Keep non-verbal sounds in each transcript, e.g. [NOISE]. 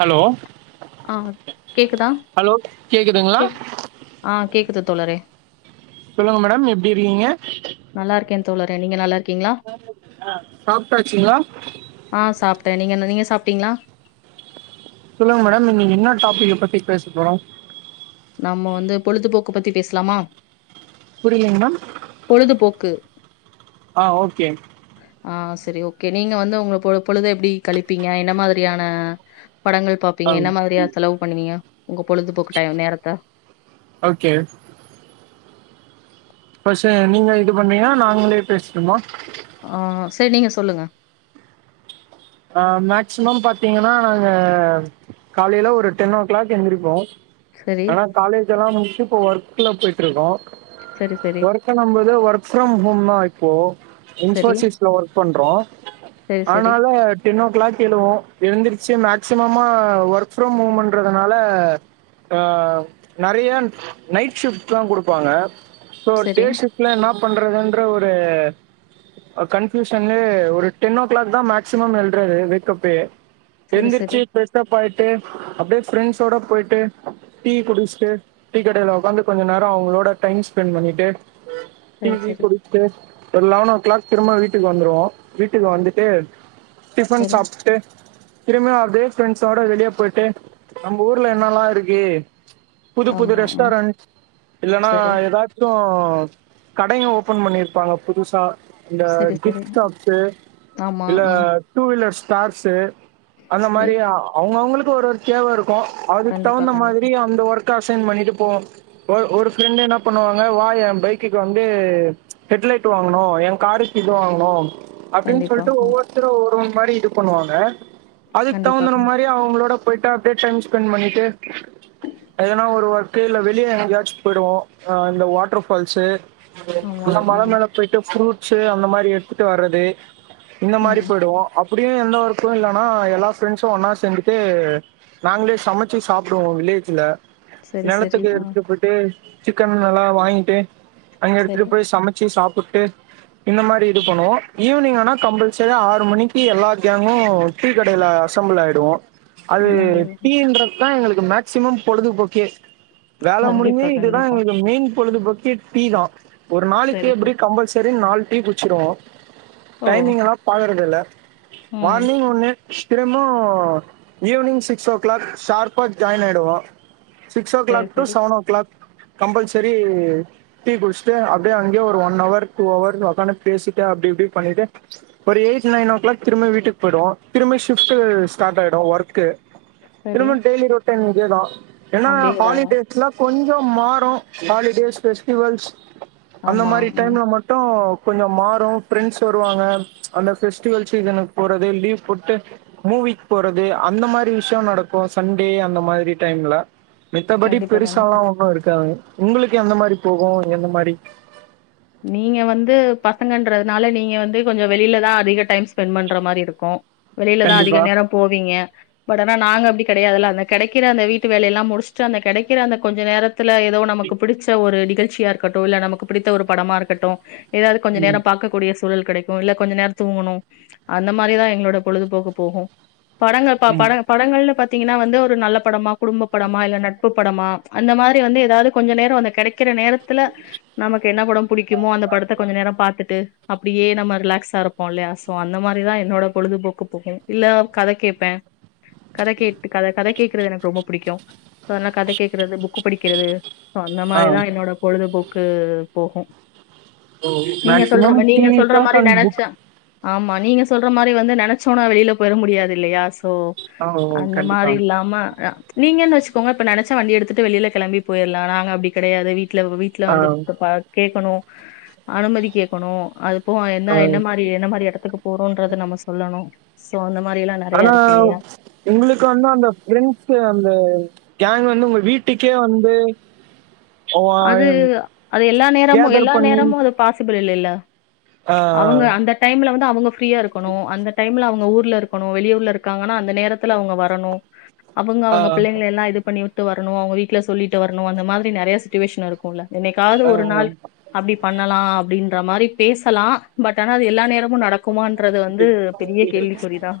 Hello ஆ கேக்குதா hello கேக்குதுங்ளா கேக் ஆ கேக்குது தோழரே சொல்லுங்க மேடம் எப்டி இருக்கீங்க நல்லா இருக்கே தோழறே நீங்க நல்லா இருக்கீங்ளா வேற என்னங்க சாப்ட்டாச்சுங்ளா ஆ சாப்ட்டே நீங்க என்ன நீங்க சாப்ட்டீங்ளா சொல்லுங்க மேடம் நீங்க என்னா டாபிக்க பத்தி பேச போறோ நம்ம வந்து பொழுதுபோக்கு பத்தி பேசலாம்மா புரியலீங் மேம் பொழுதுபோக்கு ஆ ஓகே ஆ சரி ஓகே நீங்க வந்து உங்க பொ பொழுத எப்டி கழிப்பீங்க என்ன மாதிரியான படங்கள் பாப்பீங்க என்ன மாதிரியா செலவு பண்ணுவீங்க உங்க பொழுதுபோக்கு டையம் நேரத்த ஓகே ஃபர்ஸ்ட்டு நீங்க இது பண்றீங்ளா நாங்களே பேசட்டுமா ஆ சேரி நீங்க சொல்லுங்க ஆ மேக்சிமம் பாத்தீங்கன்னா நாங்க காலையில ஒரு டென் ஓ கிளாக் எந்திரிப்போ சரி ஆனா காலேஜ் எல்லா முடிச்சிட்டு இப்ப ஒர்க்ல போயிட்டு இருக்கோ சரி சரி ஒர்க் இன்னும்போது ஒர்க் ஃப்ரம் ஹோம் தா இப்போ சரி இன்போசிஸ் ல ஒர்க் பண்றோ சரி சரி அனால டென் ஓ கிளாக் எழுவோ எழுந்திருச்சி மேக்சிமமா ஒர்க் ஃப்ரம் ஹோம்ன்றதுனால அ நறைய நைட் ஷிப்ட்ல்லா குடுப்பாங்க சோ டே சரி ஷிப்ட் ல என்னா பண்றதுன்ற ஒரு கன்ஃப்யூஷன்லே ஒரு டென் ஓ கிளாக் தா மேக்சிமம் எழு றது வேக்கப்பே சரி சரி எந்திரிச்சி வேக்கப் ஆயிட்டு அப்படியே ஃப்ரெண்ட்ஸ்ஸோட போயிட்டு டீ குடிச்சிட்டு டீ கடையில உக்காந்து கொஞ்ச நேரம் அவங்களோட டைம் ஸ்பெண்ட் பண்ணிட்டு டீ சரி கி சரி குடிச்சிட்டு ஒரு லெவன் ஓ கிளாக் திரும்ப வீட்டுக்கு வந்துருவோ வீட்டுக்கு வந்துட்டு டிஃபன் சரி சாப்டு திரும்பியு அப்டே ஃப்ரெண்ட்ஸ்ஸோட வெளிய போயிட்டு நம்ம ஊர்ல என்னல்லா இருக்கு புது புது ஆமா ம் ரெஸ்டாரண்ட் இல்லன்னா சரி ஏதாச் தோ கடைங்க ஓப்பன் பண்ணியிருப்பாங்க புதுசா இந்த சரி சரி கிப்ட்ஷாப்ஸ்சு ஆமா இல்ல ம் டூ வீலர் ஸ்டார்ஸ்சு அந்த சரி மாறி அவங்கவுங்களுக்கு ஒரு ஒரு தேவை இருக்கும் கும் அதுக்கு கண்டிப்பா தகுந்த கண்டிப்பா மாதிரி அந்த ஒர்க்க அசைன் பண்ணிட்டு போ இப்போ ஒரு ஃப்ரெண்ட்டு என்னா பண்ணுவாங்க வா என் பைக்குக்கு வந்து ஹெட்லைட் வாங்கணு என் காருக்கு இது வாங்குணு அப்டின்னு கண்டிப்பா சொல்ட்டு ம் ஒவ்வொருத்தரும் ஒரு ஒரு மாறி இது பண்ணுவாங்க அதுக்கு கண்டிப்பா தகுந்தன ம். மாறி அவங்களோட போயிட்டா அப்டியே டைம் ஸ்பெண்ட் பண்ணிட்டு எதுனா ஒரு ஒர்க்கு இல்ல வெளிய எங்கயாச்சு போயிடுவோ அ இந்த வாட்டர் ஃபால்ஸ்சு ஆமா அந்த மல ம், மேல போயிட்டு ஃப்ரூட்ஸ்சு அந்த மாறி எடுத்துட்டு வர்றது இந்த மாறி ம். போயிடுவோ அப்படியு எந்த ஒர்க்கும் இல்லன்னா எல்லா ஃப்ரெண்ட்சும் ஒன்னா செந்துட்டு நாங்களே சமைச்சு சாப்புடுவோ வில்லேஜில சரி, சரி. நிலத்துக்கு ஆ எடுத்துட்டு போயிட்டு சிக்கன் நல்லா வாங்கிட்டு அங்க சரி. எடுத்துட்டு போயி சமச் சீ சாப்பிட்டு இந்த மாரி இது பண்ணுவோ ஈவினிங் ஆனா கம்பல்சரி ஆறு மணிக் கி எல்லா கேங்கு டீ கடையில அசம்பிள் ஆயிடுவோ அது ம் நல்லது. டீன்ற தா எங்களுக்கு மேக்சிமம் பொழுதுபோக்கே வேல முடிஞ்சி கண்டிப்பா, இதுதா கண்டிப்பா. எங்ளுக்கு மெயின் பொழுதுபோக்கே டீ தா ஒரு நாளைக்கு சரி, சரி. எப்டியு கம்பல்சரி நாலு டீ குச்சிருவோ ஓ! டைமிங்குலா பாக்கறதில்ல ம். மார்னிங் ஒன்னு திரும்போ ஈவினிங் சிக்ஸ் ஓ கிளாக் ஷார்பா ஜாயின் ஆயிடுவோ சிக்ஸ் ஓ சரி, கிளாக் டு சரி. Seven o'clock compulsory tea குடிச்சுட்டு அப்டியே அங்கியே ஒரு ஒன் அவர் டூ அவர் ஒக்கானு பேசிட்டு அப்டி இப்டி பண்ணிட்டு ஒரு எயிட் நைன் ஓ கிளாக் திரும்ப வீட்டுக் போயிடுவோ திரும்பி ஷிஃப்டு ஸ்டார்ட் ஆயிடோ ஒர்கு சரி. திரும்ப டெய்லி ரொ டென் கே தா என்னா அப்டியே இதா ஹாலிடே ஸ்லா கொஞ்சோ மாறோ ஹாலிடேஸ் ஃபெஸ்டிவல்ஸ் அந்த ஆமா. மாரி ம். டைம்ல மட் டோ கொஞ்ச மாறோ ஃபிரெண்ட்ஸ் வருவாங்க அந்த ஃபெஸ்டிவல் சீசனுக் போறது லீவ் போட்டு மூவிக் போறது அந்த மாரி விஷ்யோ நடக்கோ சண்டே அந்த மாரி டைம்ல மித்தபடி கண்டிப்பா, கண்டிப்பா. பெருசாலா ஒண்ணு இருக்காது உங்ளுக்கு எந்த மாரி போகு எந்த மாரி நீங்க வந்து பசங்கன்றதுனால நீங்க வந்து கொஞ்சோ வெளில தா அதிக டைம் ஸ்பெண்ட் பண்ற மாரி இருக்கு வெளியிலதா அதிக கண்டிப்பா நேர போவீங்க பட் ஆனா நாங்க அப்டி கெடையாதுல அந்த கெடைக்கிற அந்த வீட்டு வேலையெல்லா முடிச்சுட்டு அந்த கெடைக்கிற அந்த கொஞ்ச நேரத் த்துல ஏதோ நமக்கு பிடிச்ச ஒரு நிகழ்ச்சியா இருக்கட்டு இல்ல நமக்கு பிடித்த ஒரு படமா இருக்கட்டு ஏதாது கொஞ்ச ம் நேரம் பாக்கக் கூடிய சூழல் கிடைக்கு இல்ல கொஞ்ச நேர தூங்குணு அந்த மாரிதா எங்ளோட பொழுதுபோக்கு போகு படங்கள் பா ம் பட படங்கள்ல பாத்தீங்கனா வந்து ஒரு நல்ல படமா குடும்ப படமா இல்ல நட்பு படமா அந்த மாரி வந்து ஏதாவது கொஞ்ச நேரோ அந்த கெடைக்கிற நேரத்துல நமக்கு என்ன படம் குமோ அந்த படத்த கொஞ்ச நேரம் பாத்துட்டு அப்டியே நம்ம ரிலாக்ஸாருப்போ இல்லையா சோ அந்த மாரிதா என்னோட பொழுதுபோக்கு போகு இல்லவ் கத கேப்பே கத கேட்டு கத கத கேக்றது எனக் ரொம்ப புடிக்கோ சோ அனா கத கேக்குறது புக்கு படிக்கிறது சோ அந்த ஆ மாரிதா என்னோட பொழுதுபோக்கு போகு ஓ நீங்க சொல்ற மேக்ஸிமம் ம நீங்க டிவி சொல்ற ஷோஸ் மாரி அண்ட் நெனைச்ச புக் ஆமா நீங்க சொல்ற மாரி வந்து நெனைச்சோனா வெளியில போயிற முடியாது இல்லையா சோ ஆ ஓ, அந்த கண்டிப்பா மாரி இல்லாம அ நீங்கன் வச்சுக்கோங்க இப்ப நெனைச்சா வண்டி எடுத்துட்டு வெளியில கிளம்பி போயிற்லா நாங்க அப்டி கெடையாது வீட்ல வீ ட்ல ஆ வந்து ப கேக்கணோ அனுமதி கேக்கணோ அது இப்போ என்ன என்ன ஆ மாரி என்ன மாரி எடத்துக்கு போறோன்றத நம்ம சொல்லணோ சோ அந்த மாரிலா என்ன ஆனா உங்ளுக்கு வந்து அந்த ஃபிரெண்ட்ஸு அந்த கேங் வந்து உங்க வீட்டுக்கே வந்து அ அது அது எல்லா நேரமு கேதர் எல்லா பண்ணி நேரமு அது பாசிபிள் இல்லேல அ அவங்க அந்த டைம்ல வந்து அவுங்க ஃப்ரீயா இருக்கணோ அந்த டைம்ல அவங்க ஊர்ல இருக்கணோ வெளியூர்ல இருக்காங்கனா அந்த நேரத்துல அவுங்க வரணு அவுங்க அ அவுங்க பிள்ளைங்கள எல்லா இது பண்ணி விட்டு வரணு அவுங்க வீட்ல சொல்லிட்டு வர்ணு அந்த மாரி நெறைய சிட்டுவேஷன் இருக்குல என்னைக்காவ்து அ ஒரு நாள் அப்டி பண்ணலா அப்டின்ற மாரி பேசலா பட் ஆனா அது எல்லா நேர மு நடக்குமான்றது வந்து பெரிய கேள்விக்குறிதா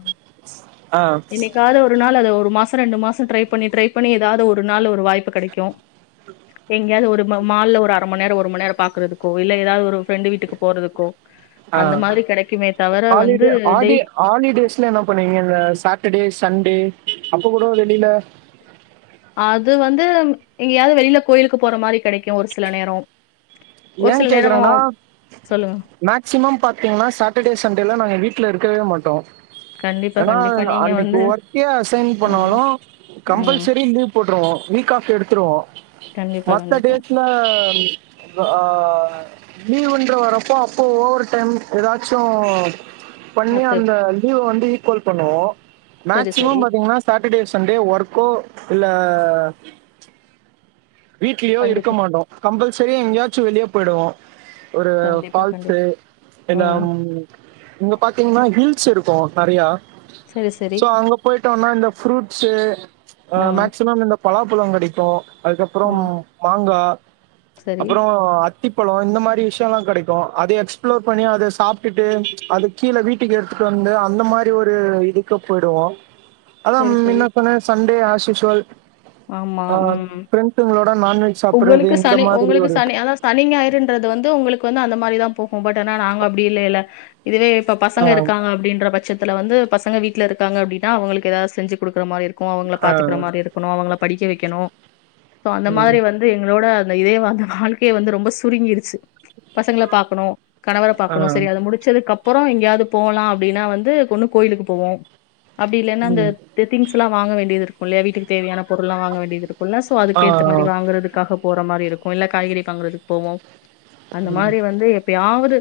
அ என்னைக்காது ஒரு ஒரு நாள் அத ஒரு மாச ரெண்டு மாச ட்ரை பண்ணி ட்ரை பண்ணி ஏதாவ்து ஒரு நாள் ஒரு வாய்ப்பு கெடைக்கு [INAUDIBLE] எங்கயாது ஒரு ம மால்ல ஒரு அர மண் நேரொ ஒரு மண் நேரொ பாக்றதுக்கோ இல்ல ஏதாது ஒரு ஃப்ரெண்டு வீட்டுக்கு போறதுக்கோ அ அந்த மாரி கெடைக்குமே தவர வந்து ஹாலிடே ஹாடி டெய் ஹாலிடேஸ்ல என்ன பண்ணுவீங்க இந்த சாட்டடே சண்டே அப்ப கூட வெளில அது வந்து எங்கயது வெளில கோயிலுக்கு போற மாரி கெடைக்கு ஒரு சில நேரோ ஒரு சில நேரோ சொல்லுங்க மேக்சிமம் பாத்திங்ன்னா சாட்டடே சண்டேல நாங்க வீட்ல இருக்கவே மாட்டோ கண்டிப்பா, ஏன்னா கண்டிப்பா. நீங்க அன்னைக்கு வந்து ஒர்க்கே அசைன் ஆமா. பண்ணாலு ம். கம்பல்சரி லீவ் போட்ருவோ வீக் ஆஃப் எடுத்துருவோ கண்டிப்பா, மத்த கண்டிப்பா. டேட்ல ஆ லீவுன்ற வரப்போ அப்போ ஓவர் டைம் எதாச்சு பண்ணி பாத்து அந்த லீவ வந்து ஈக்கொல் பண்ணுவோ சரி, மேக்சிமம் சரி. பாத்திங்கன்னா சாட்டடே சண்டே ஒர்க்கோ இல்ல வீட்லயோ இருக்க கண்டிப்பா, மாட்டோ கம்பல்சரியா எங்கயாச்சு வெளிய போய்டுவோ ஒரு கண்டிப்பா, பால்ஸு கண்டிப்பா. இல்லா ம் இங்க பாத்திங்கன்னா ஹில்ஸ் இருக்கு நெறைய சரி, சரி. சோ அங்க பொயிட்டோனா இந்த ஃரூட்ஸு ம், மேக்சிமம் இந்த பலாப்பழொ கெடைக்கு அதுக்கப் அப்றம் ம். மாங்கா சரி. அப்பறொ அத்திப் பழொ இந்த மாரி விஷ்யொல்லா கெடைக்கு அத எக்ஸ்ப்ளோர் பண்ணி அத சாப்ட்டுட்டு அது கீழ வீட்டுக்கு எடுத்துட்டு வந்து அந்த மாரி ஒரு இதுக்கு போய்டுவோ அதா சரி, சரி. மின்ன சொன்னே சண்டே ஆஷுஷ்வல் ஆமா ம் நான்வெஜ் சாப்பிடுறது உங்களுக்கு இந்த சனி மாதிரி உங்களுக்கு ஒரு சனி அதா சனி ஞாயறுன்றதுவந்து உங்களுக்கு வந்து அந்த மாரிதா போகு பட் ஆனா நாங்க அப்டி இல்லைல இதுவே இப்ப அ பசங்க இருக்காங்க அப்டின்ற பட்சத் துல வந்து பசங்க வீட்ல இருக்காங்க அப்டின்னா அவுங்களுக்கு ஏதாது செஞ்சு குடுக்குற மாரி இருக்கு அவுங்ள அ பாத்துக்குற மாரி இருக்குனு அவுங்கள படிக்க வெக்கனு ஸோ அந்த ம் மாதுரி வந் ந்து எங்ளோட அந்த இதே அந்த வாழ்க்கையே வந்து ரொம்ப சுருங்கிடுச்சு பசங்ள பாக்கணு கணவர ஆ பாக்கணு செரி அத முடுச் சதுக்கு அப்பறொ எங்கயாது போலா அப்டின்னா வந்து ஒன்னு கோயிலுக்கு போவோ அப்டி இல்லென்னா அந்த ம் இந்த திங்ஸ்ல்லா வாங்க வேண்டியது இருக்குல்ல வீட்டுக்கு தேவையான பொருள்லா வாங்க வேண்டிய்து இருக்குல்ல சோ ஆ அதுக்கு ஏத்த மாரி வாங்குறது க்காக போற மாரி இருக்கு இல்ல காய்கறி வாங்குறதுக் போவோ அந்த மாரி வந்து எப்பயாவது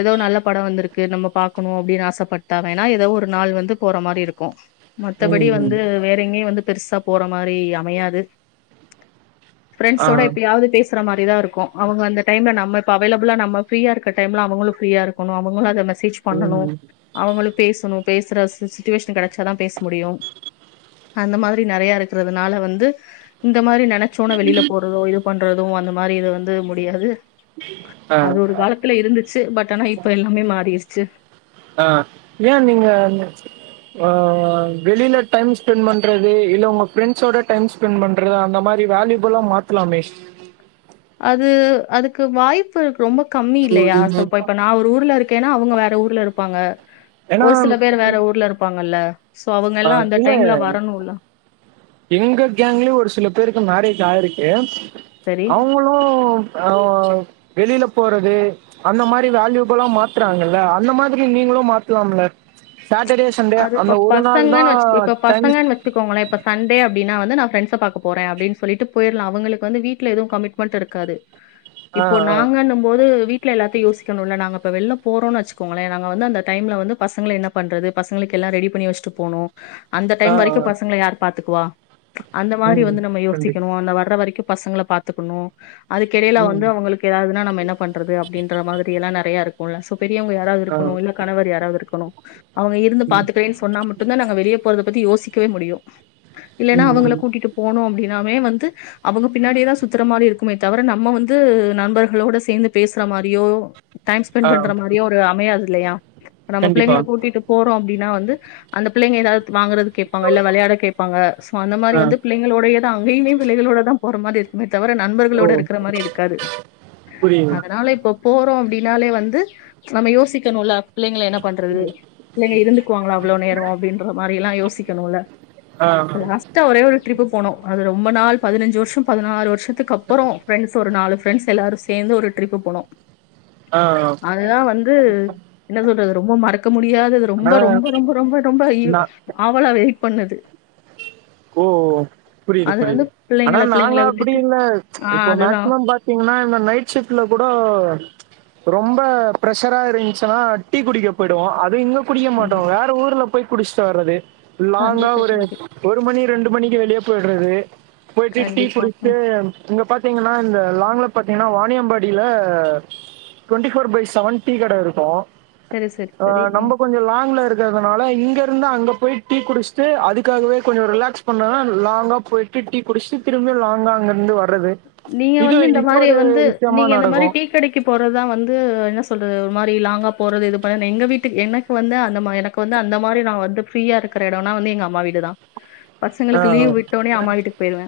ஏதோ நல்ல படொ வந்துருக்கு நம்ம பாக்கணு அப்டின்னு ஆசப்பட்டா வேன்னா ஏதோ ஒரு நாள் வந்து போற மாரி இருக்கு மத்தபடி ம் ம் வந்து வேற எங்கெயு வந்து பெருசா போற மாரி அமையாது ஆ ஃப்ரெண்ட்ஸோட எப்பயாவது பேஸ் சுற மாரி தா இருக்கு அவுங்க அந்த டைம்ல நம்ம இப்ப அவைலபுளா நம்ம ப்ரீயா இருக்ற டைம்ல அவுங்களு ப்ரீயா இருக்குனு அவுங்களு அத மிஸ் மெஸேஜ் பண்ணனு ம் அவுங்களு பேசணு பேசுற சுட்டுவேஷன் கெடச்சாதா பேச முடியு அந்த மாதிரி நெறைய இருக்கிறதுனால வந்து இந்த மாரி நெனச்சோன வெளில போறதோ இது பண் றதோ அந்த மாரி இது வந்து முடியாது ஆ அது ஒரு காலத் துல இருந்துச்சு பட் ஆனா இப்ப எல்லாமே மாறிருச்சு ஆ ஏ நீங்க ஆ வெளில டைம் ஸ்பெண்ட் பண்றது இல்ல உங்க ஃப்ரெண்ட்ஸோட டயம் ஸ்பெண்ட் பண்றது அந்த மாரி வேல்யூபல்லா மாத்தலாமே அது அதுக்கு வாய்ப்பு ரொம்ப கம்மி இல்லையா இப்ப இப்ப நா ஒரு ஊர்ல இருக்கேன்னா அவுங்க வேற ஊர்ல இருப்பாங்க ஏன்னா ஒரு சில பேர் வேற ஊர்ல இருப்பாங்கல்ல சோ அ அவுங்கெல்லா அந்த இல்ல டைம்ல வரணுல எங்க கேங்கலயு ஒரு சில பேருக்கு மேரஜ் ஆயிருக்கு சரி. அவுங்களு உ அ வெளியில போறது அந்த மாரி வேல்யூபல்லா மாத்துறாங்கல்ல அந்த மாதிரி நீங்களும் மாத்தலாம்ல சாட்டர்டேஸ் சண்டே அது அந்த ஒரு நாள் தா டைம் வச்சுக்கோங்களே இப்ப சண்டே அப்டின்னா வந்து நா ஃப்ரண்ட்ஸ பாக்கப் போறே அடின்னு சொல்லிட்டு போயிர்லா அவங்களுக்கு வந்து வீட்ல எதுவு கமிட்மெண்ட்ஸ் இருக்காது ஆ இப்போ ஆ நாங்கண்ணும் போது வீ ட்ல எல்லாத்தையு யோசிக்கனுல்ல நாங்க இப்ப வெள்ல போறோன் வச்கோங்களே நாங்க வந்து அந்த டைம்ல வந்து பசங்கள என்ன பண்றது பசங்களுக்கு எல்லா ரெடி பண்ணி வச்சுட்டு போனு அந்த ஆ டைம் வரைக்கு ஆ. பசங்கள யார் பாத்துக்குவா அந்த மாரி ம். வந்து நம்ம கண்டிப்பா. யோசிக்கணு அந்த வர்ற வரைக்கு பசங்கள பாத்துக்குணு அதுக்கெடையில வந்து ம். அவுங்களுக் கு எதாவுதுனா நம்ம என்ன பண்றது அப்டின்ற மாதிரி எல்லா நறையா இருக்குல சோ பெரியவுங்க யார் யாராவுது ஆ. இருக்கணு இல்ல கணவர் யாராவுது இருக்கணு அவுங்க இருந்து ம். பாத்துக்கிறேன் சொன்னா மட்டுந்தா நாங்க வெளிய போறத பத்தி யோசிக்கவே முடியு இல்லனா அவங்கள ம். கூட்டிட்டு போனோ அப்டின்னாவே வந்து அவுங்க பின்னாடியேதா சுத்துற மாரி இருக்குமே தவர நம்ம வந்து நண்பர்களோட சேந்து பேசுற மாரியோ டைம் ஸ்பெண்ட் ஆ. பண்ற மாரியோ ஒரு அமையாது இல்லையா இப்ப நம்ம கண்டிப்பா பிள்ளைங்கள கூட்டிட்டு போறோ அப்டின்னா வந்து அந்த பிள்ளைங்க ஏதாவது வாங்குறது கேப்பாங்க இல்ல வளையாட கேப்பாங்க சோ அந்த மாரி ஆ வந்து பிள்ளைகளோடய த அங்கையுமே பிள்ளைகளோட தா போற மாரி இருக்குமே தவர ஓ நண்பர்களோட இருக்கற மாரி இருக்காது புரியுது அதனால இப்போ போறோ அப்டினாலே வந்து நம்ம யோசிக்கணுல்ல பிள்ளைங்கல என்ன பண்றது பிள்ளைங்க இருந்துக்குவாங்களா அவ்ளோ நேரோ அப்டின்ற மாரில்லா யோசிக்கணுல ஆ ப்ளஸ் ட்டா ஒரே ஒரு டிரிப்பு போனோ அது ரொம்ப நாள் பதினஞ்சு வருஷ பதினாறு வருஷத்துக்கு அப்பறோ ஃபிரெண்ட்ஸ் ஒரு நாலு ஃபிரெண்ட்ஸ் எல்லாரு சேர்ந்து ஒரு ட்ரிப்பு போனோ ஆ அதுதா வந்து என்ன சொல்றது ரொம்ப மறக்க முடியாதது ரொம்ப ஆனா ரொம்ப ரொம்ப ரொம்ப ரொம்ப இ நா அவளா வெயிட் பண்ணது ஓ புரியுது அது வந்து புரியுது ஆனா பிள்ளைங்கள நாங்க பிள்ளைங்கள அப்படி விட்டுட்டு இல்ல ஆ இப்போ அதுதான். மேக்சிமம் பாத் திங்கன்னா இந்த நைட் ஷிஃப்ட்ல கூடோ ரொம்ப ப்ரெஷ்ஷரா இருந்துச்சுன்னா டீ குடிக்க போயிடுவோ அது இங்க குடிக்க மாட்டோ கண்டிப் வேற ஊர்ல போய் குடிச்சுட்டு வர்றது லாங்கா கண்டிப்பா, ஒரு கண்டிப் ஒரு மணி ரெண்டு மணிக்கு வெளியே போயிடுறது போயிட்டு டீ கண்டிப்பா. குடிச்சுட்டு ம். இங்க பாத்தீங்கன்னா இந்த லாங்ல பாத்தீங்கன்னா வாணியம்பாடில twenty four by seven tea கட இருக்கு சரி, சரி, அ சரி. ம். நம்ப கொஞ்சோ லாங்ல இருக் கறதுனால இங்க இருந்து அங்க போய் டீ குடிச்சுட்டு அதுக்காகவே கொஞ்சோ ரிலாக்ஸ் பண்ணுன்னா லாங்கா போயிட்டு டீ குடிச்சுட்டு திரும்பி லாங்கா அங்கருந்து வர்றது நீங்க இது வந்து இந்த இது மாரி ஒரு வந்து விஷயமா நீங்க இந்த மாரி நடக்கும். டீ கடைக்கு போறதுதா வந்து என்ன சொல்றது ஒரு மாரி லாங்கா போறது இது பண் எங்க வீட்டுக்கு எனக் கு வந்து அந்த மா எனக்கு வந்து அந்த மாரி நா வந்து ஃப்ரீயா இருக்கற எடோனா வந்து எங்க அம்மா வீடு தா ஆ, பசங்களுக்கு லீவ் விட்டோனே அம்மா வீட்டுக்கு போயிடுவ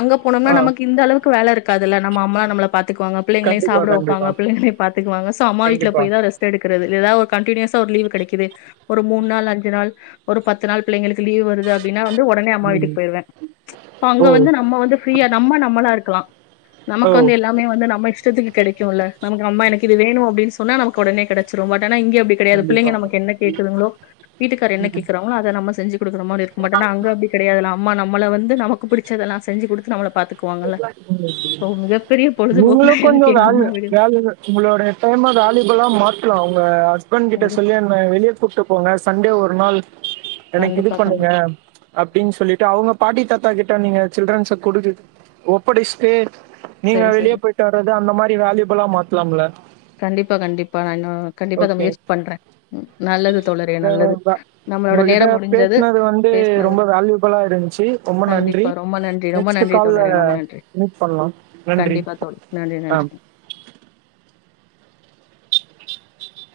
அங்க போனோம்னா ஆ. நமக்கு இந்த அளவுக் கு வேல இருக்காதுல்ல நம்ம அம்மலா நம்மள பாத்துக்குவாங்க பிள்ளைங்களயு கண்டிப்பா, சாப்ட வப்பாங்க கண்டிப்பா. பிள்ளைங்களயு பாத்துக்குவாங்க சோ அம்மா வீட்ல கண்டிப்பா. போய் தா ரெஸ்ட் டு எடுக்கறது ஏதா ஒரு கண்டினியூஸ்ஸா ஒரு லீவ் கெடைக்குது ஒரு மூண் நாள் அஞ்சு நாள் ஒரு பத்து நாள் பிள்ளைங்களுக் கு லீவ் வருது அப்டினா வந்து ஒடனே அம்மா ம். வீட்டுக்கு போயிருவே இப்ப அங்க ஓ! வந்து நம்ம வந்து ஃப்ரீயா நம்ம நம்மளா இரு க்லா ஓ! நமக்கு வந்து எல்லா மே வந்து நம்ம இஷ்டத்துக்கு கெடைக்கு இல்ல நமக்கு அம்மா எனக்கு இது வேணு அப்டின் சொன்னா நமக்கு ஒடனே கெடைச்சுரு பட் ஆனா இங்க அப்டி கெடையாது பிள்ளைங்க கண்டிப்பா. நமக்கு என்ன கேக்குதுங்ளோ வீட்டுக்கார் என்ன கேக்குறாங்ளோ அத நம்ம செஞ்சு குடுக்குற மாரி இருக்கு பட் ஆனா அங்க அப்டி கெடையாதுல அம்மா நம்மள வந்து நமக்கு புடிச்ச தெல்லா செஞ்சு கொடுத்து நம்மள பாத்துக்குவாங்கல்ல சோ மிகப்பெரிய நீங்களோ பொழுதுபோக்குனா கொஞ்சோ எனக்கு எங்க வேல்யு அம்மா வீடு வேல்யுவு உங்களோட டைம் வேலியுபலா மாத்தலா உங்க ஹஸ்பண்ட் கிட்ட கண்டிப்பா சொல்லி அ வெளிய கூப்ட்டு போங்க சண்டே ஒரு நாள் எனக்கு இது கண்டிப்பா பண்ணுங்க கண்டிப் அப்டின் சொல்லிட்டு அவங்க பாட்டி தாத்தா கிட்ட நீங்க சில்டரன்ஸ குடுத்து ஒப்படச்ட்டு நீங்க சரி வெளிய சரி போயிட்டு வர்றது அந்த மாரி வேல்யூபலா மாத்தலாம்ல கண்டிப்பா கண்டிப்பா நான் இன்னு கண்டிப்பா அத ஓகே முயற்சி பண்ற நல்லது தோழரே நல்லது நம்மளோட நேர உங்ககிட்ட முடிஞ்சது பேசினது வந்து பேசினது ரொம்ப வேல்யூபிளா இருந்துச்சு ரொம்ப நன்றி கண்டிப்பா ரொம்ப நன்றி ரொம்ப நெக்ஸ்ட் நன்றி கால்ல தோழரே ரொம்ப நன்றி மீட் பண்ணலாம் நன்றி கண்டிப்பா தோழ நன்றி ஆ நன்றி